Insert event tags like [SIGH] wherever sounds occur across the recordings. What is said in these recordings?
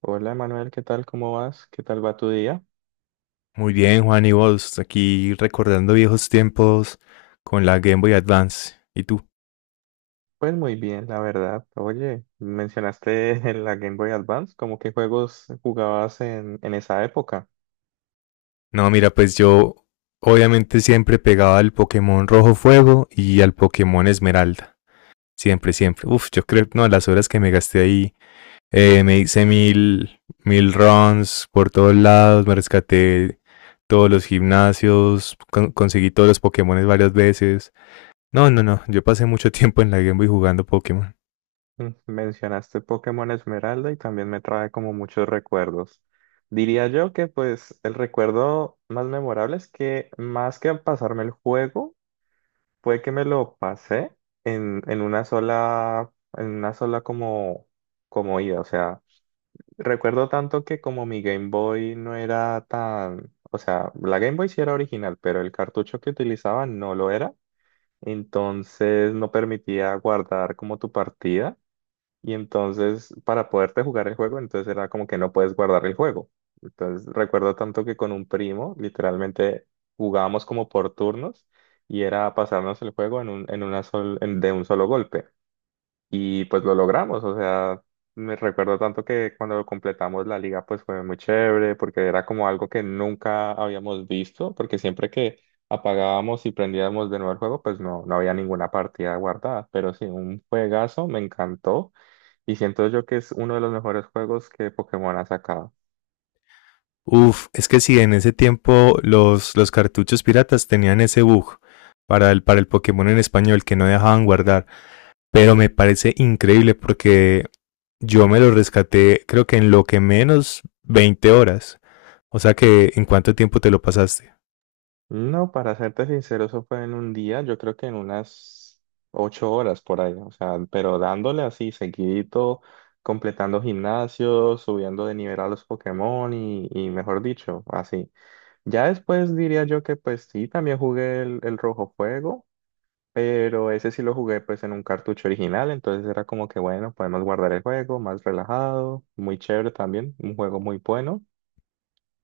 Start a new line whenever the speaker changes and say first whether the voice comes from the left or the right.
right: Hola Manuel, ¿qué tal? ¿Cómo vas? ¿Qué tal va tu día?
left: Muy bien, Juan, y vos, aquí recordando viejos tiempos con la Game Boy Advance. ¿Y tú?
right: Pues muy bien, la verdad. Oye, mencionaste [LAUGHS] la Game Boy Advance, ¿cómo qué juegos jugabas en esa época?
left: No, mira, pues yo obviamente siempre pegaba al Pokémon Rojo Fuego y al Pokémon Esmeralda. Siempre, siempre. Uf, yo creo, no, las horas que me gasté ahí, me hice mil runs por todos lados, me rescaté todos los gimnasios, conseguí todos los Pokémones varias veces. No, no, no, yo pasé mucho tiempo en la Game Boy jugando Pokémon.
right: Mencionaste Pokémon Esmeralda y también me trae como muchos recuerdos. Diría yo que pues el recuerdo más memorable es que más que pasarme el juego, fue que me lo pasé en una sola como ida, o sea. Recuerdo tanto que como mi Game Boy no era tan, o sea, la Game Boy sí era original, pero el cartucho que utilizaba no lo era, entonces no permitía guardar como tu partida y entonces para poderte jugar el juego, entonces era como que no puedes guardar el juego. Entonces recuerdo tanto que con un primo literalmente jugábamos como por turnos y era pasarnos el juego en un, en una sol- en- de un solo golpe. Y pues lo logramos, o sea, me recuerdo tanto que cuando completamos la liga pues fue muy chévere porque era como algo que nunca habíamos visto, porque siempre que apagábamos y prendíamos de nuevo el juego pues no, no había ninguna partida guardada, pero sí, un juegazo, me encantó y siento yo que es uno de los mejores juegos que Pokémon ha sacado.
left: Uf, es que sí, en ese tiempo los cartuchos piratas tenían ese bug para el Pokémon en español que no dejaban guardar. Pero me parece increíble porque yo me lo rescaté creo que en lo que menos 20 horas. O sea que, ¿en cuánto tiempo te lo pasaste?
right: No, para serte sincero, eso fue en un día, yo creo que en unas 8 horas por ahí, o sea, pero dándole así seguidito, completando gimnasios, subiendo de nivel a los Pokémon y mejor dicho, así. Ya después diría yo que pues sí, también jugué el Rojo Fuego, pero ese sí lo jugué pues en un cartucho original, entonces era como que bueno, podemos guardar el juego, más relajado, muy chévere también, un juego muy bueno.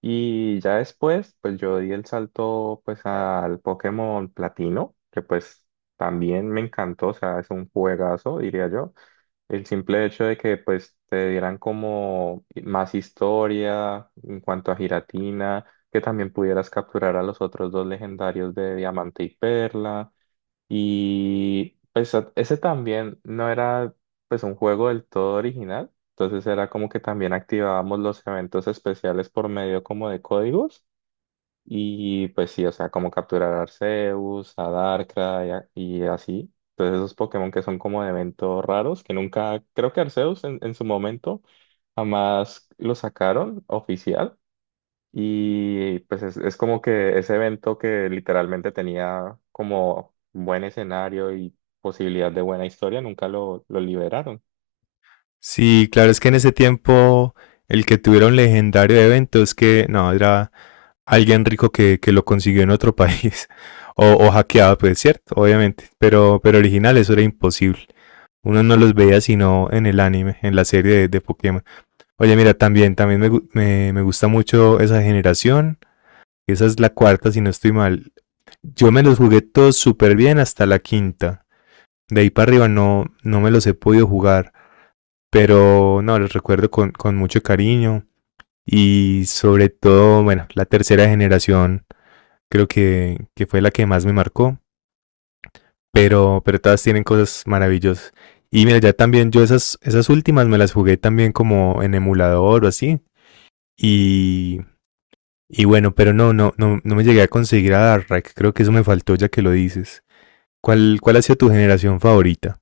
right: Y ya después, pues yo di el salto pues al Pokémon Platino, que pues también me encantó, o sea, es un juegazo, diría yo. El simple hecho de que pues te dieran como más historia en cuanto a Giratina, que también pudieras capturar a los otros dos legendarios de Diamante y Perla. Y pues ese también no era pues un juego del todo original, entonces era como que también activábamos los eventos especiales por medio como de códigos y pues sí, o sea, como capturar a Arceus, a Darkrai y así. Entonces esos Pokémon que son como de eventos raros, que nunca, creo que Arceus en su momento jamás lo sacaron oficial, y pues es como que ese evento que literalmente tenía como buen escenario y posibilidad de buena historia, nunca lo liberaron.
left: Sí, claro, es que en ese tiempo el que tuviera un legendario de evento es que, no, era alguien rico que lo consiguió en otro país. [LAUGHS] O hackeado, pues cierto, obviamente. Pero original, eso era imposible. Uno no los veía sino en el anime, en la serie de Pokémon. Oye, mira, también, también me gusta mucho esa generación. Esa es la cuarta, si no estoy mal. Yo me los jugué todos súper bien hasta la quinta. De ahí para arriba no, no me los he podido jugar. Pero no, los recuerdo con mucho cariño. Y sobre todo, bueno, la tercera generación creo que fue la que más me marcó. Pero todas tienen cosas maravillosas. Y mira, ya también yo esas últimas me las jugué también como en emulador o así. Y, y bueno, pero no, no, no, no me llegué a conseguir a Darkrai. Creo que eso me faltó ya que lo dices. ¿Cuál ha sido tu generación favorita?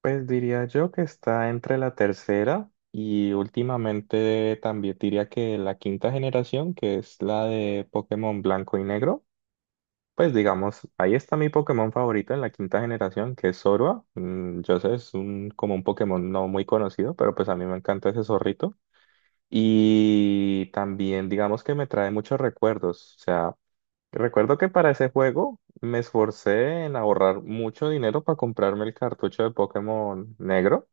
right: Pues diría yo que está entre la tercera y últimamente también diría que la quinta generación, que es la de Pokémon Blanco y Negro. Pues digamos, ahí está mi Pokémon favorito en la quinta generación, que es Zorua. Yo sé, es un, como un Pokémon no muy conocido, pero pues a mí me encanta ese zorrito. Y también digamos que me trae muchos recuerdos. O sea, recuerdo que para ese juego me esforcé en ahorrar mucho dinero para comprarme el cartucho de Pokémon negro.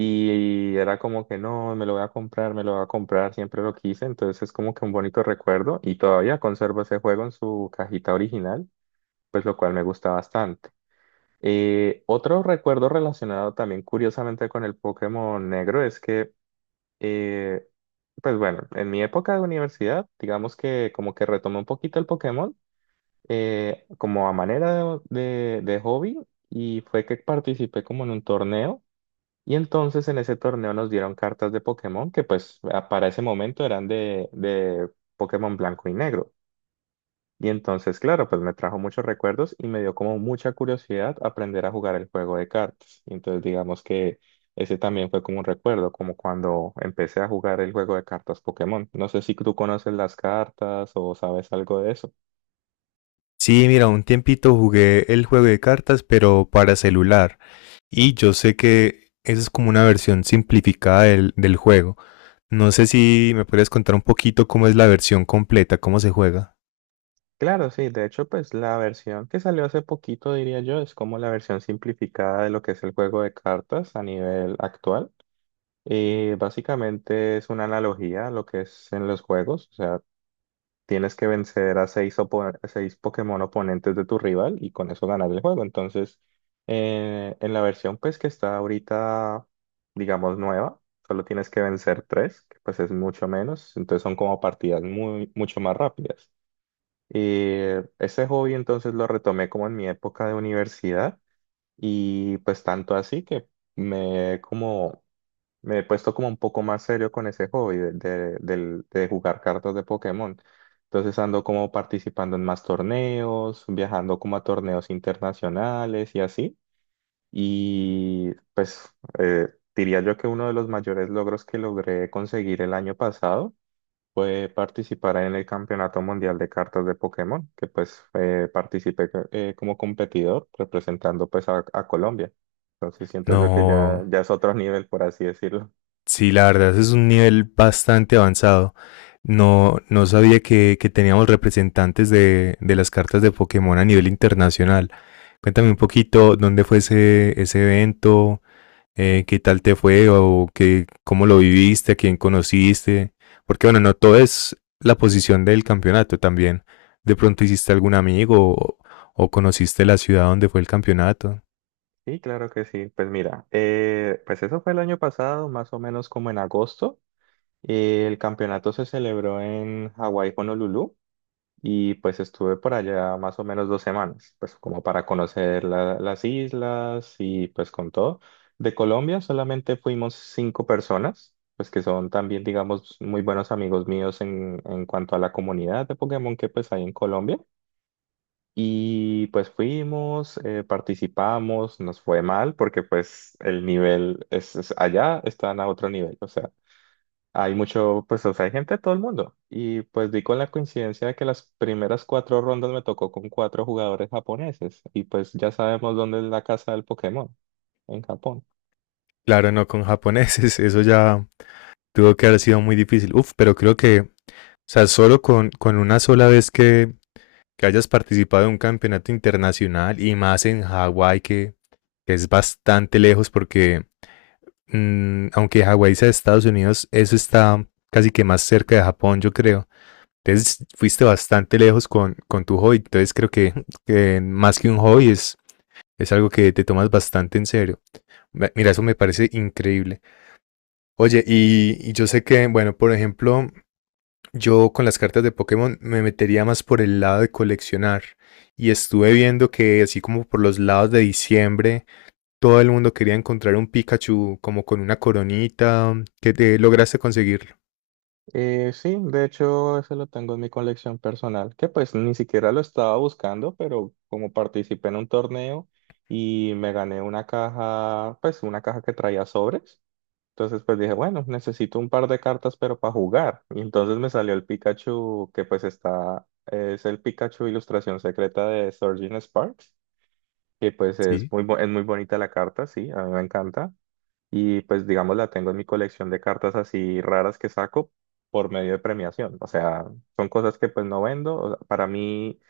right: Y era como que no, me lo voy a comprar, me lo voy a comprar, siempre lo quise. Entonces es como que un bonito recuerdo. Y todavía conservo ese juego en su cajita original, pues lo cual me gusta bastante. Otro recuerdo relacionado también curiosamente con el Pokémon negro es que eh, pues bueno, en mi época de universidad, digamos que como que retomé un poquito el Pokémon como a manera de hobby y fue que participé como en un torneo y entonces en ese torneo nos dieron cartas de Pokémon que pues para ese momento eran de Pokémon blanco y negro. Y entonces, claro, pues me trajo muchos recuerdos y me dio como mucha curiosidad aprender a jugar el juego de cartas. Y entonces digamos que ese también fue como un recuerdo, como cuando empecé a jugar el juego de cartas Pokémon. No sé si tú conoces las cartas o sabes algo de eso.
left: Sí, mira, un tiempito jugué el juego de cartas, pero para celular. Y yo sé que esa es como una versión simplificada del juego. No sé si me puedes contar un poquito cómo es la versión completa, cómo se juega.
right: Claro, sí, de hecho, pues la versión que salió hace poquito, diría yo, es como la versión simplificada de lo que es el juego de cartas a nivel actual. Y básicamente es una analogía a lo que es en los juegos. O sea, tienes que vencer a seis Pokémon oponentes de tu rival y con eso ganar el juego. Entonces, en la versión pues que está ahorita, digamos, nueva, solo tienes que vencer tres, que pues es mucho menos. Entonces son como partidas muy, mucho más rápidas. Y ese hobby entonces lo retomé como en mi época de universidad y pues tanto así que me he como me he puesto como un poco más serio con ese hobby de jugar cartas de Pokémon. Entonces ando como participando en más torneos, viajando como a torneos internacionales y así. Y pues eh, diría yo que uno de los mayores logros que logré conseguir el año pasado fue participar en el Campeonato Mundial de Cartas de Pokémon, que pues participé como competidor representando pues a Colombia. Entonces siento yo que
left: No,
right: ya, ya es otro [LAUGHS] nivel, por así decirlo.
left: sí, la verdad es un nivel bastante avanzado. No, no sabía que teníamos representantes de las cartas de Pokémon a nivel internacional. Cuéntame un poquito dónde fue ese evento, qué tal te fue o qué, cómo lo viviste, a quién conociste. Porque bueno, no todo es la posición del campeonato también. De pronto hiciste algún amigo o conociste la ciudad donde fue el campeonato.
right: Sí, claro que sí. Pues mira, pues eso fue el año pasado, más o menos como en agosto. El campeonato se celebró en Hawái, Honolulu, y pues estuve por allá más o menos 2 semanas, pues como para conocer las islas y pues con todo. De Colombia solamente fuimos cinco personas, pues que son también, digamos, muy buenos amigos míos en cuanto a la comunidad de Pokémon que pues hay en Colombia. Y pues fuimos, participamos, nos fue mal porque pues el nivel es, allá están a otro nivel, o sea, hay mucho, pues o sea, hay gente de todo el mundo. Y pues di con la coincidencia de que las primeras cuatro rondas me tocó con cuatro jugadores japoneses y pues ya sabemos dónde es la casa del Pokémon, en Japón.
left: Claro, no con japoneses, [LAUGHS] eso ya tuvo que haber sido muy difícil. Uf, pero creo que o sea, solo con una sola vez que hayas participado en un campeonato internacional y más en Hawái, que es bastante lejos porque aunque Hawái sea de Estados Unidos, eso está casi que más cerca de Japón, yo creo. Entonces fuiste bastante lejos con tu hobby. Entonces creo que más que un hobby es algo que te tomas bastante en serio. Mira, eso me parece increíble. Oye, y yo sé que, bueno, por ejemplo, yo con las cartas de Pokémon me metería más por el lado de coleccionar y estuve viendo que así como por los lados de diciembre todo el mundo quería encontrar un Pikachu como con una coronita que te lograste conseguirlo.
right: Sí, de hecho, ese lo tengo en mi colección personal, que pues ni siquiera lo estaba buscando, pero como participé en un torneo y me gané una caja, pues una caja que traía sobres, entonces pues dije, bueno, necesito un par de cartas, pero para jugar. Y entonces me salió el Pikachu, que pues está, es el Pikachu ilustración secreta de Surgeon Sparks, que pues es
left: Sí.
right: muy bonita la carta, sí, a mí me encanta y pues digamos la tengo en mi colección de cartas así raras que saco por medio de premiación. O sea, son cosas que pues no vendo. O sea, para mí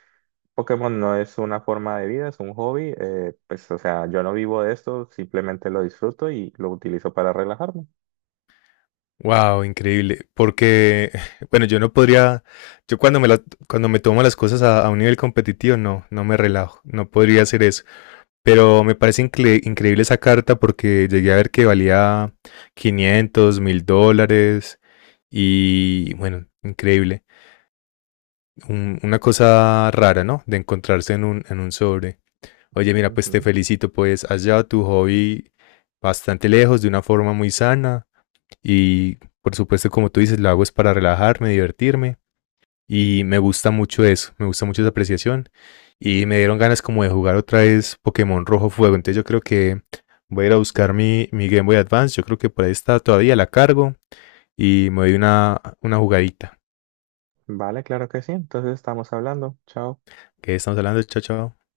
right: Pokémon no es una forma de vida, es un hobby. Pues o sea, yo no vivo de esto, simplemente lo disfruto y lo utilizo para relajarme.
left: Wow, increíble, porque [LAUGHS] bueno, yo no podría, yo cuando me tomo las cosas a un nivel competitivo no, no me relajo, no podría hacer eso. Pero me parece increíble esa carta porque llegué a ver que valía $500.000 y bueno, increíble. Una cosa rara, ¿no? De encontrarse en un sobre. Oye, mira, pues te
right: Ujú.
left: felicito, pues has llevado tu hobby bastante lejos de una forma muy sana y por supuesto, como tú dices, lo hago es para relajarme, divertirme. Y me gusta mucho eso, me gusta mucho esa apreciación. Y me dieron ganas como de jugar otra vez Pokémon Rojo Fuego. Entonces yo creo que voy a ir a buscar mi Game Boy Advance. Yo creo que por ahí está todavía, la cargo y me doy una jugadita.
right: Vale, claro que sí. Entonces estamos hablando. Chao.
left: ¿Qué estamos hablando, chao, chao?